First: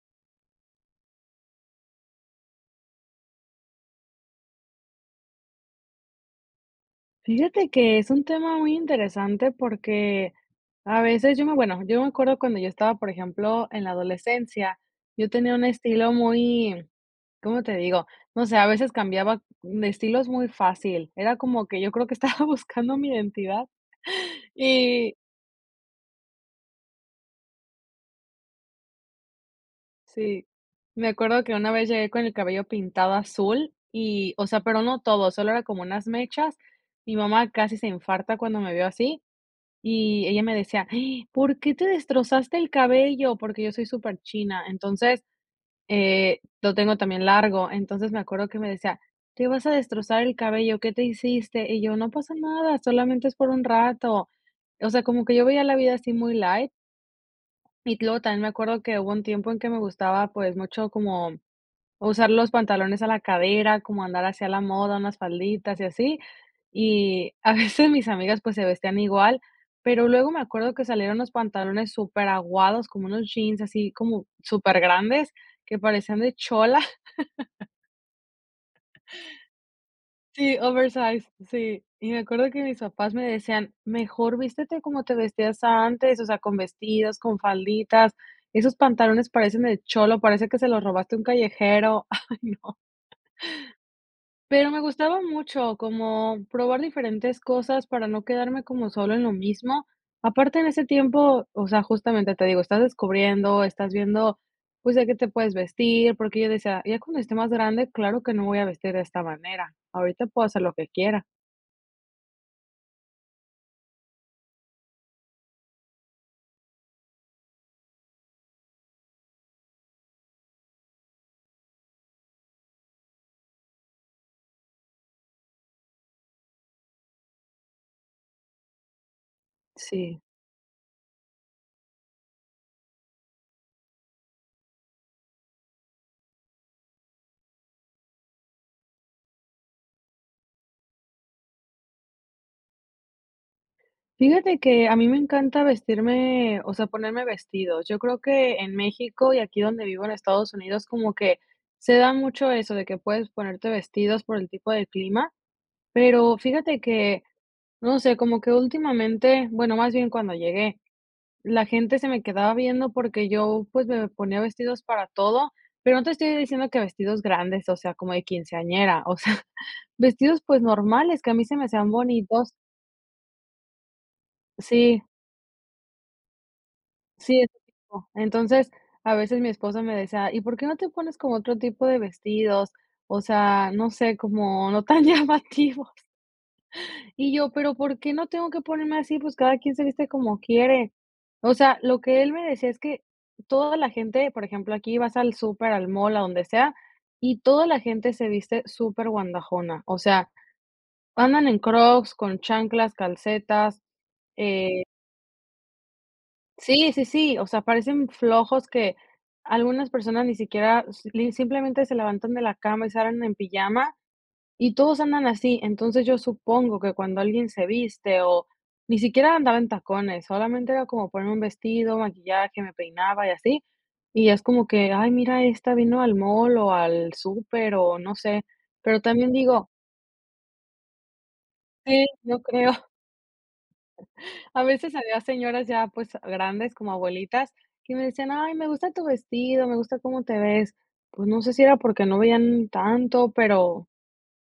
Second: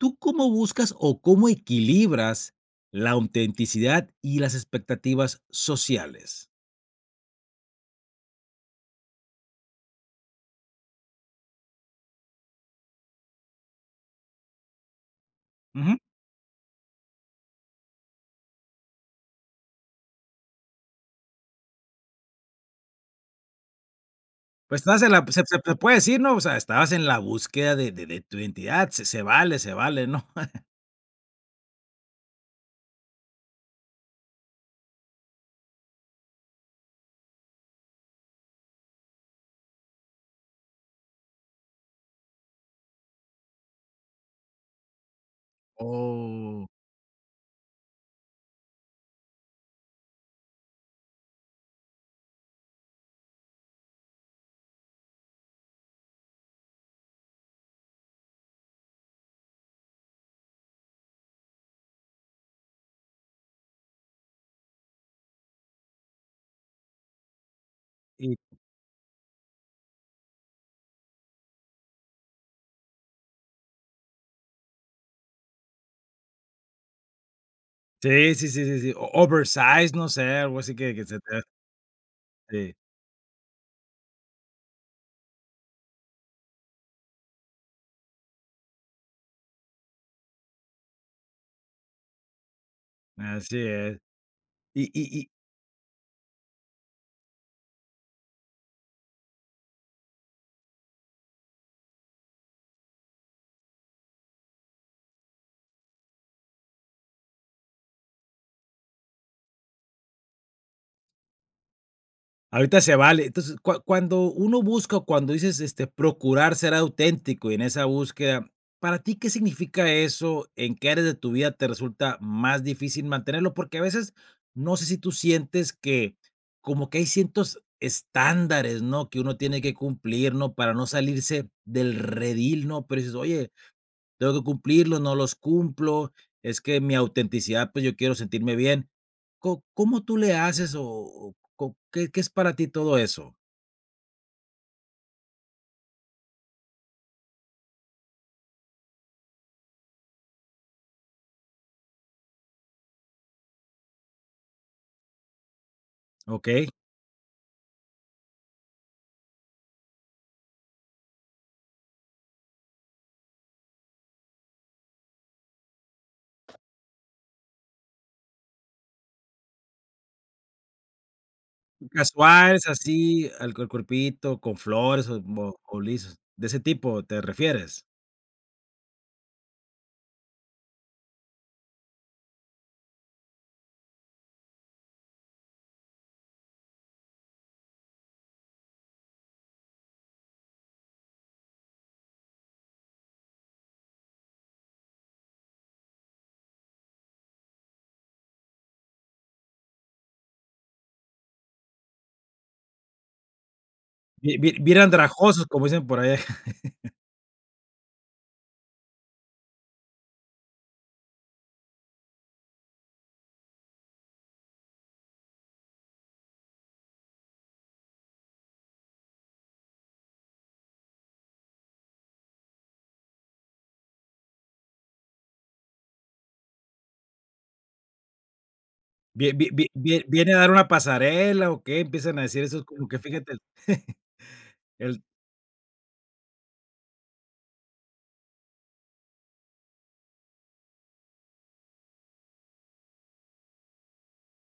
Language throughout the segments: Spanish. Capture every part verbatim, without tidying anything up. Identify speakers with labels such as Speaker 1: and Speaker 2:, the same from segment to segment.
Speaker 1: ¿Tú cómo buscas, o, cómo equilibras la autenticidad y las expectativas sociales?
Speaker 2: Fíjate que es un tema muy interesante porque a veces yo me bueno, yo me acuerdo cuando yo estaba, por ejemplo, en la adolescencia, yo tenía un
Speaker 1: Ujú.
Speaker 2: estilo muy, ¿cómo te digo? No sé, a veces cambiaba de estilos muy fácil. Era como que yo creo que estaba buscando mi identidad
Speaker 1: Pues, estabas en
Speaker 2: y
Speaker 1: la pues, se se puede decir, ¿no? O sea, estabas en la búsqueda de de de tu identidad, se se vale se vale, ¿no?
Speaker 2: Sí, me acuerdo que una vez llegué con el cabello pintado azul y o sea, pero no todo, solo era como unas mechas. Mi mamá casi se infarta cuando me vio así, y ella me decía: "Ay, ¿por qué te destrozaste el cabello?". Porque yo soy superchina, entonces, eh,
Speaker 1: Oh.
Speaker 2: lo tengo también largo. Entonces, me acuerdo que me decía: "¿Te vas a destrozar el cabello, qué te hiciste?". Y yo: "No pasa nada, solamente es por un rato". O sea, como que yo veía la vida así muy light. Y luego también me acuerdo que hubo un tiempo en que me gustaba, pues, mucho como usar los pantalones a la cadera, como andar así a la moda, unas falditas y así. Y a veces mis
Speaker 1: Y
Speaker 2: amigas, pues, se vestían igual. Pero, luego me acuerdo que salieron unos pantalones superaguados, como unos jeans así como supergrandes que parecían de chola.
Speaker 1: Sí, sí, sí, sí, oversize, no sé,
Speaker 2: Sí,
Speaker 1: algo así que se te
Speaker 2: oversize,
Speaker 1: vea.
Speaker 2: sí. Y me acuerdo que
Speaker 1: Sí.
Speaker 2: mis papás me decían: "Mejor vístete como te vestías antes, o sea, con vestidos, con falditas. Esos pantalones parecen de cholo, parece que se los robaste a un callejero". Ay, no.
Speaker 1: Así es,
Speaker 2: Pero, me
Speaker 1: y y
Speaker 2: gustaba
Speaker 1: y
Speaker 2: mucho como, probar diferentes cosas para no quedarme como solo en lo mismo. Aparte en ese tiempo, o sea, justamente, te digo, estás descubriendo, estás viendo, pues, de qué te puedes vestir, porque yo decía: "Ya cuando esté más grande, claro que no voy a vestir de esta manera. Ahorita puedo hacer lo que quiera".
Speaker 1: Ahorita se vale, entonces, cua cuando uno busca, o, cuando dices, este, procurar ser auténtico y en esa búsqueda, ¿para ti qué significa eso? ¿En qué áreas de tu vida te resulta más difícil mantenerlo? Porque a veces, no sé si tú sientes que, como que hay ciertos estándares, ¿no?, que uno tiene que
Speaker 2: Sí.
Speaker 1: cumplir, ¿no?, para no salirse del redil, ¿no? Pero dices, oye, tengo que cumplirlos, no los cumplo, es que mi autenticidad, pues, yo quiero sentirme bien, ¿có cómo tú le haces, o o có qué qué es para ti todo eso?
Speaker 2: Fíjate que a mí me encanta vestirme, o sea, ponerme vestidos. Yo creo que en México y aquí donde vivo en Estados Unidos como que se da mucho eso, de que puedes ponerte vestidos por el tipo de clima, pero
Speaker 1: Okey.
Speaker 2: fíjate que, no sé, como que últimamente, bueno, más bien cuando llegué, la gente se me quedaba viendo porque yo, pues, me ponía vestidos para todo, pero no te estoy diciendo que vestidos grandes, o sea, como de quinceañera, o sea, vestidos, pues, normales, que a mí se me hacían bonitos.
Speaker 1: Casuales así al cuer cuerpito con
Speaker 2: Sí.
Speaker 1: flores, o como, o lisos de ese tipo, ¿te
Speaker 2: Sí, ese
Speaker 1: refieres?
Speaker 2: tipo, entonces, a veces mi esposo me decía: "¿Y por qué no te pones como otro tipo de vestidos?", o sea, no sé, como no tan llamativos. Y yo: "¿pero por qué no tengo que ponerme así?, pues cada quien se viste como quiere". O sea, lo que él me decía es que toda la gente, por ejemplo, aquí vas al súper, al mall, a donde sea, y toda la gente se viste superguandajona. O sea, andan en Crocs, con chanclas, calcetas,
Speaker 1: Bi bi bien
Speaker 2: eh
Speaker 1: andrajosos como dicen por allá.
Speaker 2: Sí, sí, sí, o sea, parecen flojos que algunas personas ni siquiera, s li simplemente se levantan de la cama y salen en pijama, y todos andan así. Entonces, yo supongo que cuando alguien se viste o, ni siquiera andaba en tacones, solamente era como ponerme un vestido, maquillaje, me peinaba y así, y es como que: "Ay mira, esta vino al mall o al súper o no sé", pero
Speaker 1: ¿Vi
Speaker 2: también
Speaker 1: vi vi
Speaker 2: digo
Speaker 1: vi viene a dar una pasarela o qué?,
Speaker 2: Sí,
Speaker 1: empiezan a
Speaker 2: yo
Speaker 1: decir eso es
Speaker 2: creo.
Speaker 1: como que fíjate el
Speaker 2: e A veces
Speaker 1: el
Speaker 2: había señoras ya, pues, grandes, como abuelitas, que me decían: "Ay, me gusta tu vestido, me gusta cómo te ves". Pues, no sé si era porque no veían tanto, pero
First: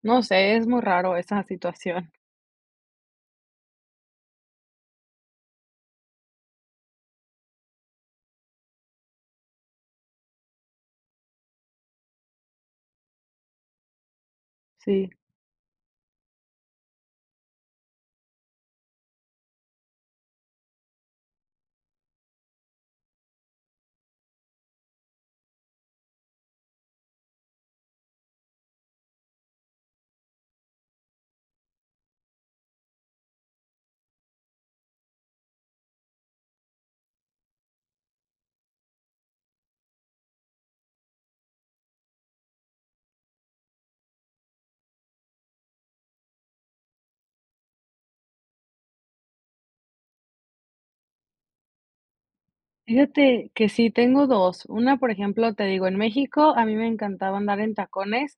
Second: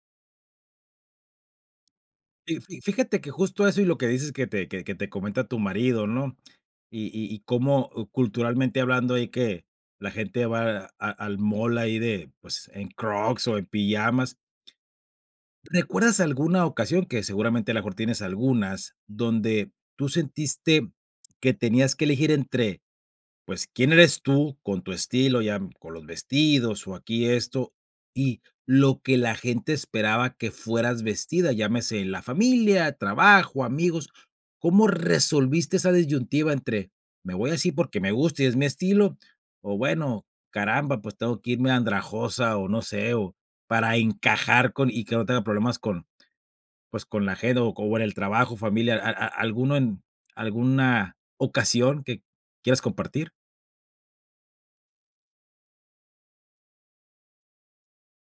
Speaker 2: no sé, es muy raro esa situación.
Speaker 1: Fi fi fíjate que justo eso y lo que dices que te, que que te comenta tu marido ¿no?, y y y como, o culturalmente hablando, ahí que, la gente va a al mall ahí de, pues, en Crocs o en pijamas.
Speaker 2: Sí.
Speaker 1: ¿Recuerdas alguna ocasión que seguramente a lo mejor tienes algunas, donde tú sentiste que tenías que elegir entre, pues, quién eres tú con tu estilo, ya con los vestidos o aquí esto, y lo que la gente esperaba que fueras vestida, llámese, la familia, trabajo, amigos, ¿cómo resolviste esa disyuntiva entre, me voy así porque me gusta y es mi estilo?, o bueno, caramba, pues, tengo que irme andrajosa o no sé, o para encajar con, y que no tenga problemas con, pues, con la GEDO o con el trabajo, familia, a a a alguno en, alguna ocasión que quieras compartir.
Speaker 2: Fíjate que sí tengo dos. Una, por ejemplo, te digo, en México a mí me encantaba andar en tacones,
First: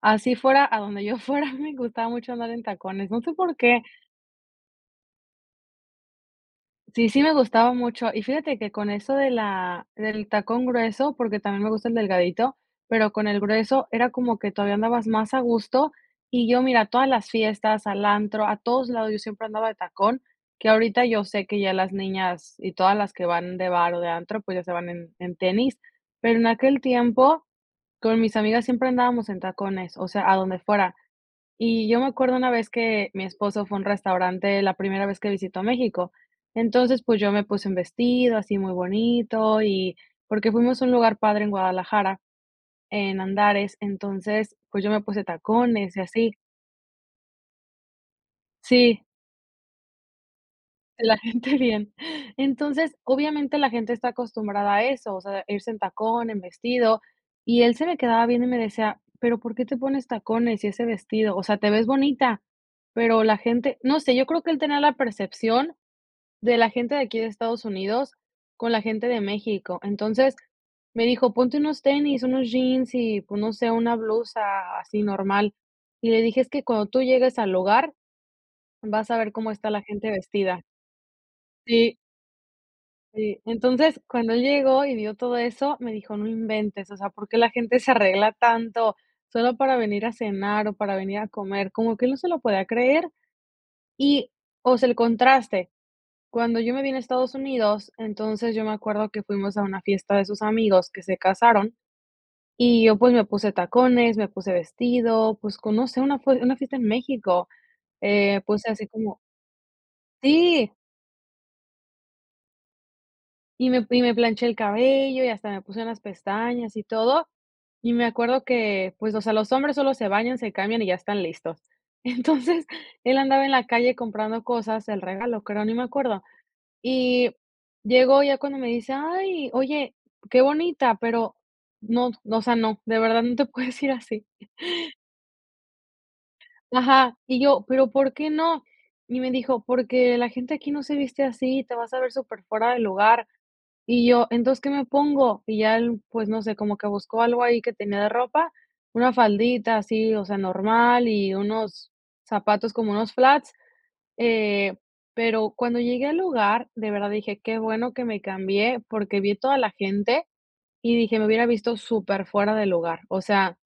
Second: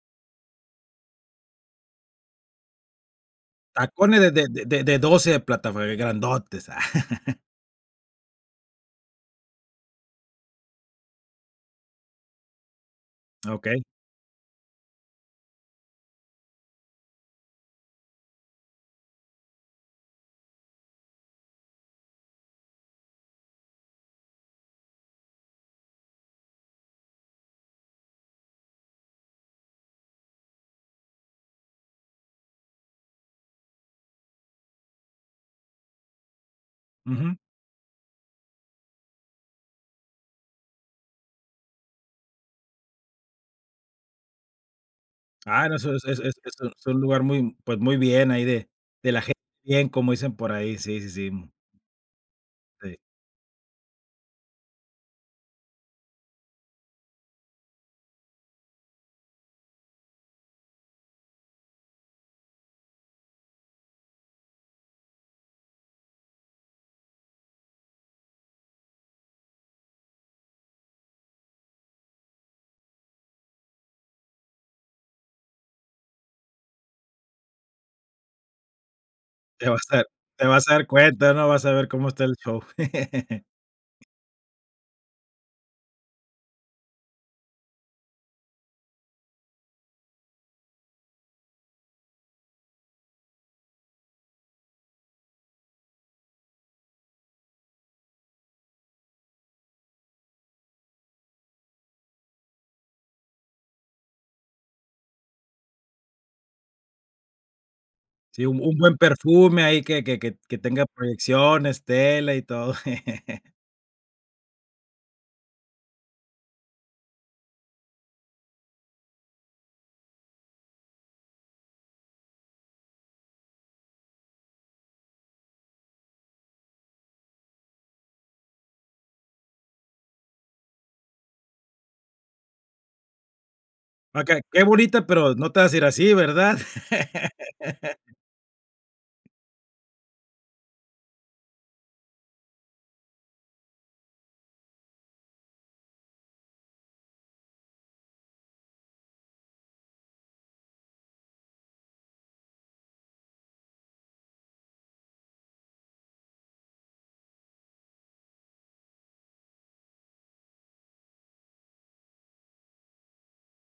Speaker 2: así fuera a donde yo fuera, me gustaba mucho andar en tacones. No sé por qué.
Speaker 1: Tacones de de de de doce de plataforma, grandotes, ah.
Speaker 2: Sí, sí me gustaba mucho y fíjate que con eso de la del tacón grueso porque también me gusta el delgadito, pero, con el
Speaker 1: Okey.
Speaker 2: grueso era como que todavía andabas más a gusto y yo mira, todas las fiestas, al antro, a todos lados yo siempre andaba de tacón, que ahorita yo sé que ya las niñas y todas las que van de bar o de antro, pues ya se van en en tenis. Pero en aquel tiempo, con mis amigas siempre andábamos en tacones, o sea, a donde fuera. Y yo me acuerdo una vez que mi esposo fue a un restaurante la primera vez que visito México. Entonces, pues yo
Speaker 1: Ujú.
Speaker 2: me puse un vestido así muy bonito y porque fuimos a un lugar padre en Guadalajara, en Andares. Entonces, pues yo me puse
Speaker 1: Ah, no, eso
Speaker 2: tacones y
Speaker 1: es es
Speaker 2: así.
Speaker 1: es un lugar muy, pues, muy bien ahí de
Speaker 2: Sí.
Speaker 1: de la gente bien como dicen por ahí, sí,
Speaker 2: De
Speaker 1: sí,
Speaker 2: la
Speaker 1: sí.
Speaker 2: gente bien.
Speaker 1: Sí.
Speaker 2: Entonces, obviamente, la gente está acostumbrada a eso, o sea, irse en tacón, en vestido, y él se me quedaba viendo y me decía: "¿Pero por qué te pones tacones y ese vestido?, o sea, te ves bonita, pero la gente". No sé, yo creo que el tener la percepción, de la gente de aquí de Estados Unidos, con la gente de México. Entonces, me dijo: "Ponte unos tenis, unos jeans y, pues, no sé, una blusa así normal". Y le dije: "Es que cuando tú llegues al lugar, vas a ver cómo
Speaker 1: Te
Speaker 2: está la
Speaker 1: vas a
Speaker 2: gente
Speaker 1: te
Speaker 2: vestida".
Speaker 1: vas a dar cuenta, ¿no?, vas a ver
Speaker 2: Sí.
Speaker 1: cómo está el show.
Speaker 2: Y, entonces, cuando él llegó y vio todo eso, me dijo: "No inventes, o sea, ¿por qué la gente se arregla tanto solo para venir a cenar o para venir a comer?", como que él no se lo podía creer. Y, o sea, el contraste. Cuando yo me vine a Estados Unidos, entonces, yo me acuerdo que fuimos a una fiesta de sus amigos que se casaron y yo, pues, me puse tacones, me puse vestido, pues, conoce una f una fiesta en México, eh,
Speaker 1: Sí, un
Speaker 2: pues,
Speaker 1: un
Speaker 2: así
Speaker 1: buen
Speaker 2: como
Speaker 1: perfume ahí que que que
Speaker 2: Sí.
Speaker 1: tenga proyecciones, tela, y todo.
Speaker 2: Y me y me planché el cabello y hasta me puse unas pestañas y todo. Y me acuerdo que, pues, o sea, los hombres solo se bañan, se cambian y ya están listos. Entonces, él andaba en la calle comprando cosas, el regalo, creo, ni me acuerdo. Y llegó ya cuando me dice: "Ay, oye, qué bonita, pero no, o sea, no, de verdad no te puedes ir así".
Speaker 1: Okey, que bonita, pero, no te vas a ir así, ¿verdad?
Speaker 2: Ajá. Y yo, pero, ¿por qué no?, y me dijo: "Porque la gente aquí no se viste así, te vas a ver superfuera del lugar". Y yo: "Entonces, ¿qué me pongo?, y ya él, pues, no sé, como que buscó algo ahí que tenía de ropa, una faldita así, o sea, normal y unos zapatos como unos flats, eh, pero, cuando llegué al lugar, de verdad dije: "Qué bueno que me cambié", porque vi toda la gente y dije:"Me hubiera visto superfuera de lugar". O sea,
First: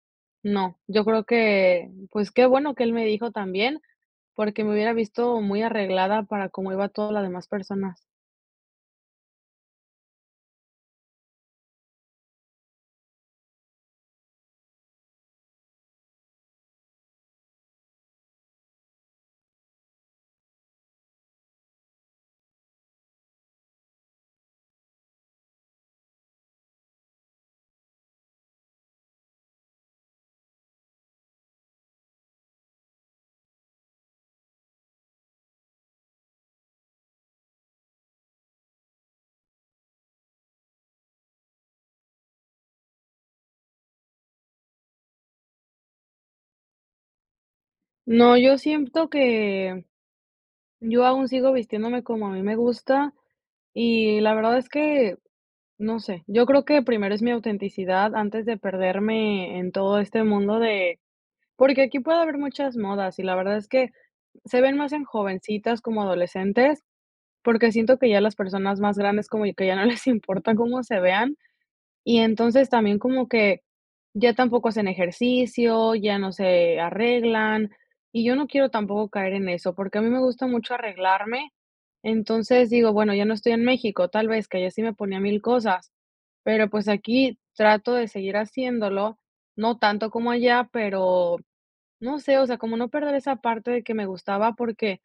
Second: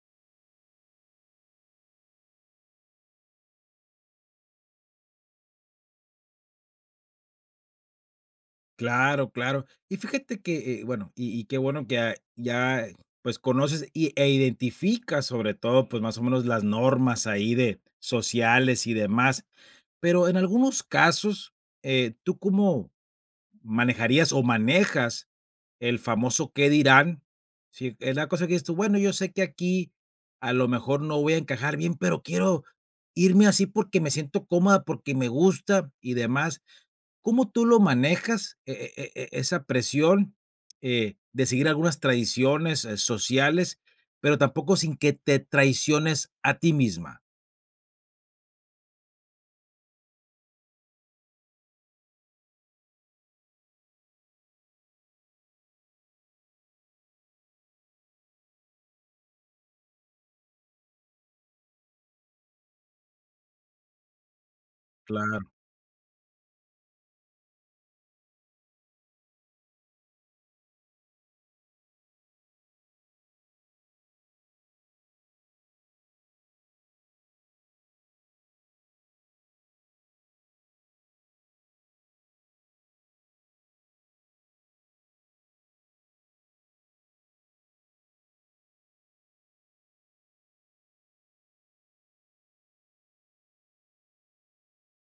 Speaker 2: no, yo creo que, pues, qué bueno que él me dijo también, porque me hubiera visto muy arreglada para cómo iba toda las demás personas.
Speaker 1: Claro, claro. Y fíjate que, eh, bueno, y y qué bueno que, ah, ya, eh, pues, conoces y e identificas, sobre todo, pues, más o menos, las normas ahí de sociales y demás. Pero en algunos casos, eh, ¿tú cómo manejarías o manejas el famoso qué dirán?, si es la cosa que dices tú: "Bueno, yo sé que aquí a lo mejor no voy a encajar bien, pero, quiero irme así porque me siento cómoda, porque me gusta y demás", ¿cómo tú lo manejas e e e e esa presión, eh, de seguir algunas tradiciones, eh, sociales, pero tampoco sin que te traiciones a ti misma?
Speaker 2: No, yo siento que yo aún sigo vistiéndome como a mí me gusta, y la verdad es que, no sé, yo creo que primero es mi autenticidad, antes de perderme en todo este mundo de porque aquí puede haber muchas modas y la verdad es que, se ven más en
Speaker 1: Claro.
Speaker 2: jovencitas como adolescentes, porque siento que ya las personas más grandes como yo, que ya no les importa cómo se vean, y entonces, también como que ya tampoco hacen ejercicio, ya no se arreglan. Y yo no quiero tampoco caer en eso, porque a mí me gusta mucho arreglarme. Entonces, digo, bueno, ya no estoy en México, tal vez, que ya sí me ponía mil cosas. Pero, pues, aquí trato de seguir haciéndolo, no tanto como allá, pero, no sé, o sea, como no perder esa parte de que me gustaba, porque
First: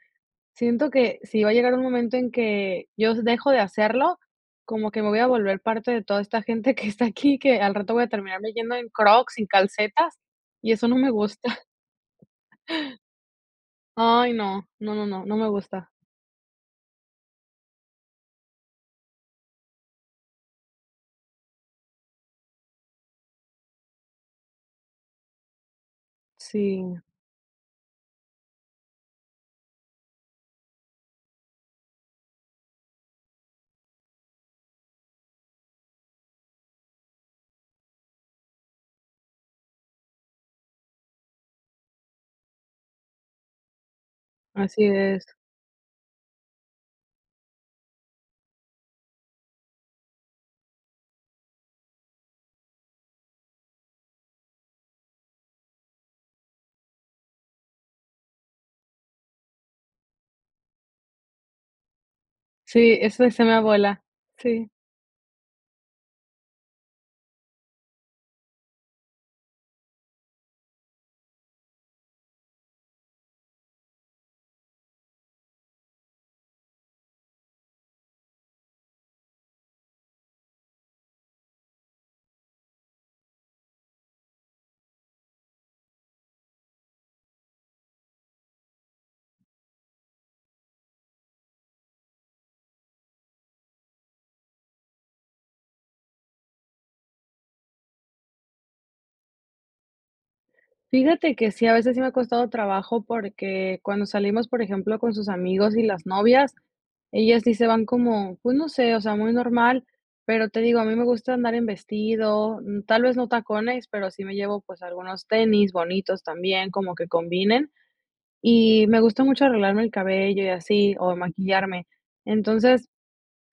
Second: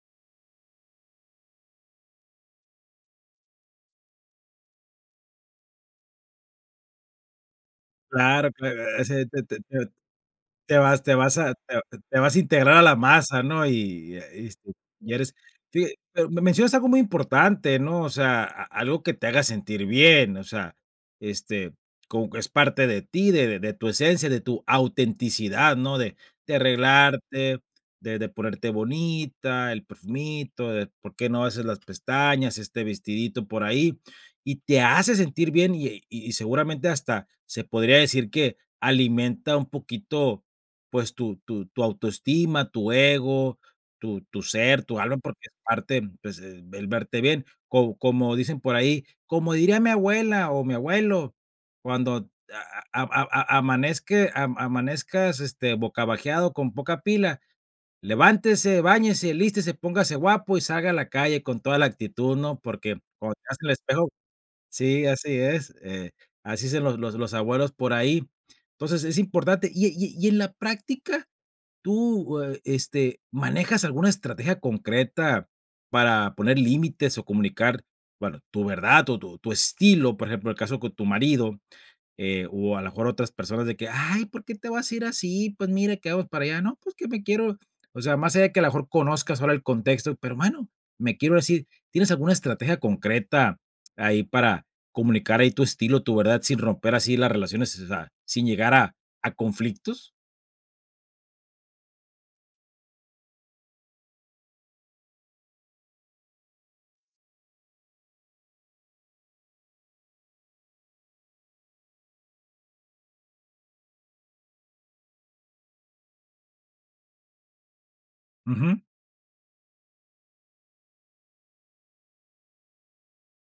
Speaker 2: siento que si va a llegar un momento en que, yo dejo de hacerlo, como que me voy a volver parte de toda esta gente que está aquí, que al rato voy a terminar
Speaker 1: Claro,
Speaker 2: de yendo
Speaker 1: claro,
Speaker 2: en
Speaker 1: e ese
Speaker 2: Crocs, y
Speaker 1: te
Speaker 2: en
Speaker 1: te te
Speaker 2: calcetas, y
Speaker 1: te
Speaker 2: eso no
Speaker 1: vas
Speaker 2: me
Speaker 1: te vas a
Speaker 2: gusta.
Speaker 1: te vas a integrar a la masa, ¿no?, y y
Speaker 2: Ay no,
Speaker 1: este,
Speaker 2: no, no,
Speaker 1: y
Speaker 2: no,
Speaker 1: eres,
Speaker 2: no me
Speaker 1: fi
Speaker 2: gusta.
Speaker 1: pero me mencionas algo muy importante, ¿no?, o sea, a algo que te haga sentir bien, o sea, este, como que es parte de ti, de de tu esencia, de tu autenticidad, ¿no?, de de
Speaker 2: Sí.
Speaker 1: arreglarte, de de ponerte bonita, el perfumito, de por qué no haces las pestañas, este vestidito por ahí, y te hace sentir bien, y y seguramente, hasta se podría decir que alimenta un poquito, pues, tu tu tu autoestima, tu ego, tu tu ser,
Speaker 2: Así
Speaker 1: tu alma
Speaker 2: es.
Speaker 1: porque es parte, pues, el verte bien. Co como dicen por ahí: "Como diría mi abuela o mi abuelo, cuando a a a a a amanezque am amanezcas este bocabajeado con poca pila. Levántese, báñese, alístese, póngase guapo y salga a la calle con toda la actitud", ¿no?, porque
Speaker 2: Sí, eso
Speaker 1: cuando te
Speaker 2: decía mi
Speaker 1: veas al
Speaker 2: abuela.
Speaker 1: espejo
Speaker 2: Sí.
Speaker 1: sí, así es, eh, así dicen los los los abuelos por ahí. Entonces, es importante y y y en la práctica, ¿tú, e este manejas alguna estrategia concreta para poner límites o comunicar, bueno, tu verdad o tu tu estilo?, por ejemplo, el caso con tu marido, eh, o a lo mejor otras personas de que, ay, ¿por qué te vas a ir así?, pues, mire, que vamos para allá, no, pues que me quiero, o sea, más allá de que a lo mejor conozcas ahora el contexto, pero bueno, me quiero ir así, ¿tienes alguna estrategia concreta ahí para, comunicar ahí tu estilo, tu verdad, sin romper así las relaciones, o sea, sin llegar a a conflictos?
Speaker 2: Fíjate que sí, a veces sí me ha costado trabajo porque cuando salimos, por ejemplo, con sus amigos y las novias, ellas sí se van como, pues, no sé, o sea, muy normal. Pero te digo, a mí me gusta andar en vestido, mm, tal vez no tacones, pero sí me llevo, pues, algunos tenis bonitos también, como que combinen,
Speaker 1: Ujú.
Speaker 2: y me gusta mucho arreglarme el cabello y así, o, maquillarme. Entonces,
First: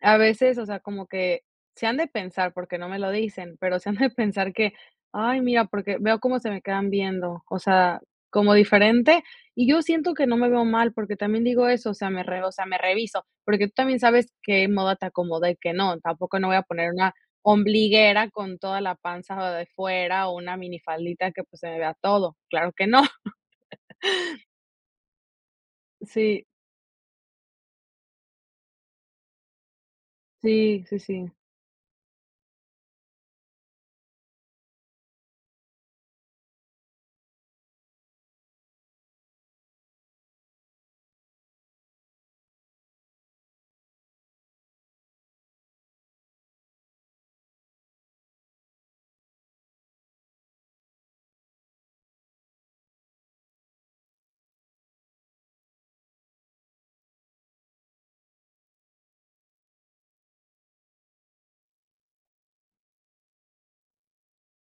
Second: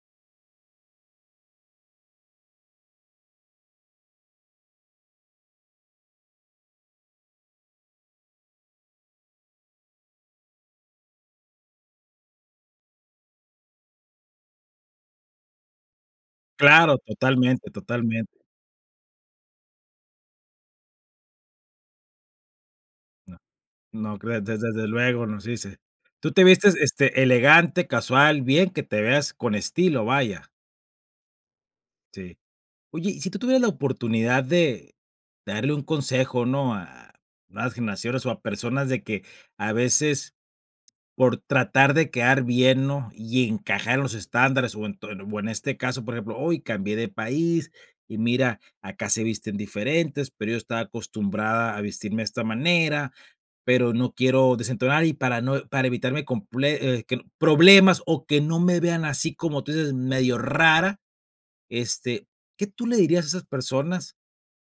Speaker 2: a veces, o sea, como que si han de pensar porque no me lo dicen, pero se han de pensar de que: "Ay, mira", porque veo cómo se me quedan viendo, o sea, como diferente. Y yo siento que no me veo mal, porque también digo eso, o sea, me re o sea, me reviso, porque tú también sabes qué moda te acomoda y qué no, tampoco no voy a poner
Speaker 1: Claro,
Speaker 2: una
Speaker 1: totalmente, totalmente.
Speaker 2: ombliguera con toda la panza de fuera, o, una minifaldita que, pues, se me vea todo. Claro que no.
Speaker 1: No, no creo, des des desde luego nos dice. ¿Tú te
Speaker 2: Sí.
Speaker 1: vistes este elegante, casual, bien que te veas con estilo, vaya?
Speaker 2: Sí, sí, sí.
Speaker 1: Sí. Oye, y si tú tuvieras la oportunidad de darle un consejo, ¿no? A nuevas generaciones, o, a personas de que a veces por tratar de quedar bien, ¿no? Y encajar en los estándares, o, ento o, en este caso, por ejemplo, hoy cambié de país y mira, acá se visten diferentes, pero yo estaba acostumbrada a vestirme de esta manera, pero no quiero desentonar, y para no para evitarme comple eh, que, problemas, o, que no me vean así como tú dices medio rara, este, ¿qué tú le dirías a esas personas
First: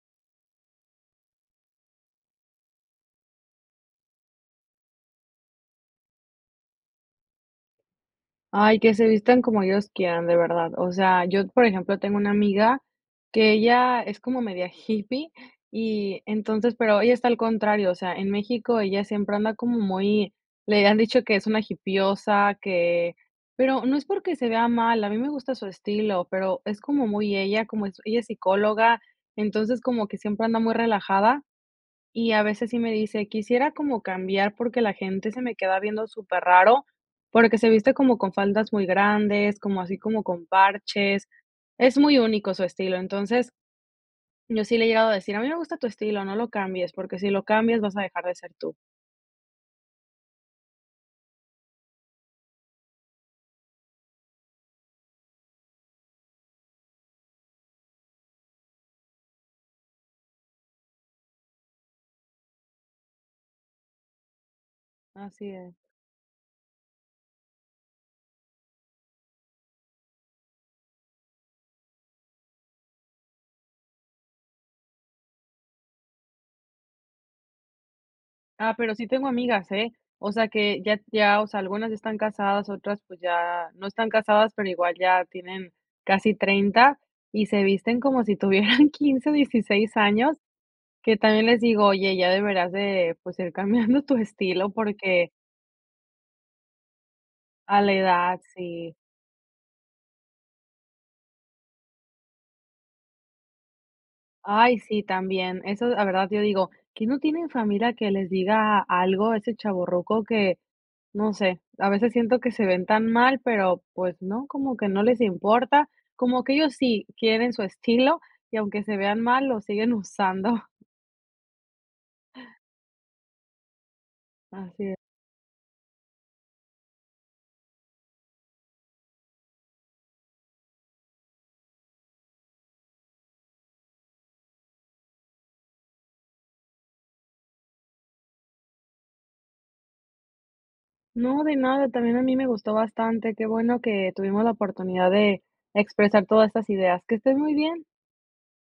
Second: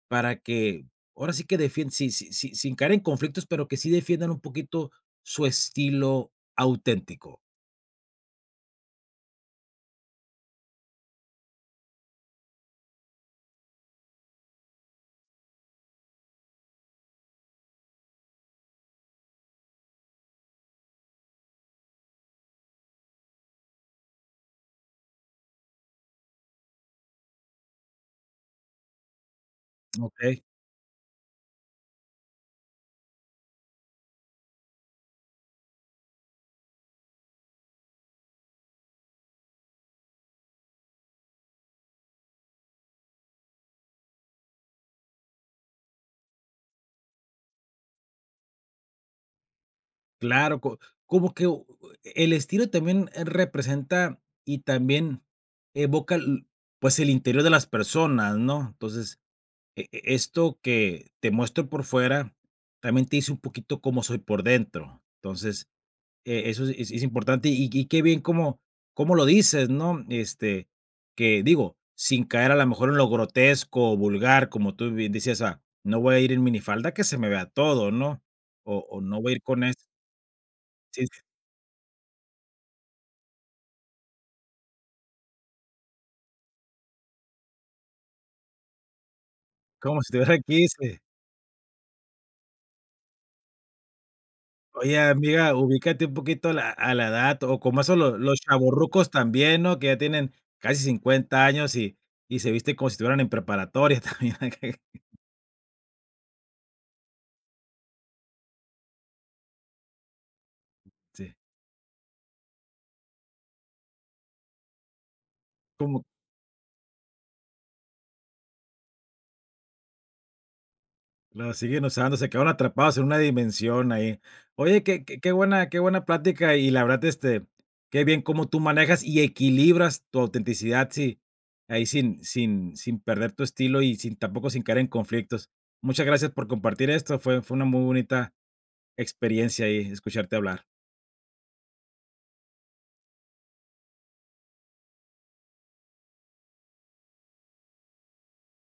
Speaker 1: para que ahora sí que defienden sin sin sin sin caer en conflictos, pero, que sí defiendan un poquito su estilo auténtico?
Speaker 2: Ay, que se vistan como ellos quieran, de verdad. O sea, yo, por ejemplo, tengo una amiga que ella es como media hippie, y entonces pero ella está al contrario, o sea, en México ella siempre anda como muy le han dicho que es una hippiosa, que pero no es porque se vea mal, a mí me gusta su estilo, pero. es como muy ella, como ella es psicóloga, entonces como que
Speaker 1: Okey.
Speaker 2: siempre anda muy relajada, y a veces sí me dice: "Quisiera como cambiar porque la gente se me queda viendo superraro", porque se viste como con faldas muy grandes, como así como con parches. Es muy único su estilo. Entonces, yo sí le he llegado a decir: "A mí me gusta tu estilo, no lo cambies, porque si lo cambias vas a dejar de ser tú".
Speaker 1: Claro co como que, u eh, el estilo también representa y también evoca, lo pues, el interior de las personas, ¿no? Entonces, e esto que te muestro por fuera también te dice un poquito cómo soy por dentro.
Speaker 2: Así
Speaker 1: Entonces,
Speaker 2: es.
Speaker 1: e eso es es importante, y y qué bien cómo cómo lo dices, ¿no? Este, que digo, sin caer a lo mejor en lo grotesco, o vulgar, como tú bien decías, ah, no voy a ir en minifalda que se me vea todo, ¿no?
Speaker 2: Ah,
Speaker 1: O
Speaker 2: pero
Speaker 1: o
Speaker 2: sí
Speaker 1: no
Speaker 2: tengo
Speaker 1: voy a ir con
Speaker 2: amigas,
Speaker 1: es
Speaker 2: eh, o sea, que ya
Speaker 1: Sí.
Speaker 2: ya, o sea, algunas ya están casadas otras, pues, ya no están casadas, pero igual ya tienen casi treinta, y se visten como si tuvieran quince o dieciséis
Speaker 1: Cómo si tuviera
Speaker 2: años,
Speaker 1: quince.
Speaker 2: que también les digo: "Oye, ya deberás de, pues, ir cambiando tu estilo
Speaker 1: Oye,
Speaker 2: porque"
Speaker 1: amiga, ubícate un poquito a la a la edad, o, como
Speaker 2: A la
Speaker 1: eso lo los
Speaker 2: edad, sí.
Speaker 1: chavorrucos también, ¿no? Que ya tienen casi cincuenta años, y y se viste como si estuvieran en preparatoria también.
Speaker 2: Ay, sí también eso la verdad yo digo: "¿Quién no tiene familia que les diga algo?". Ese chavorruco que,
Speaker 1: Sí.
Speaker 2: no sé, a veces siento que se ven tan mal, pero, pues, no como que no les importa
Speaker 1: Cómo.
Speaker 2: como que ellos sí quieren su estilo, y aunque se vean mal, lo siguen usando.
Speaker 1: La siguen usando, se quedaron atrapados en una dimensión ahí. Oye,
Speaker 2: Así es.
Speaker 1: que que buena que buena plática y la verdad, este, qué bien cómo tú manejas, y equilibras tu autenticidad, si ahí, sin sin sin perder tu estilo, y sin tampoco sin caer en conflictos. Muchas gracias por compartir esto, fue fue una muy bonita experiencia ahí escucharte hablar.
Speaker 2: No, de nada, también a mí me gustó bastante, qué bueno que tuvimos la oportunidad de expresar todas estas ideas. Que estés muy bien.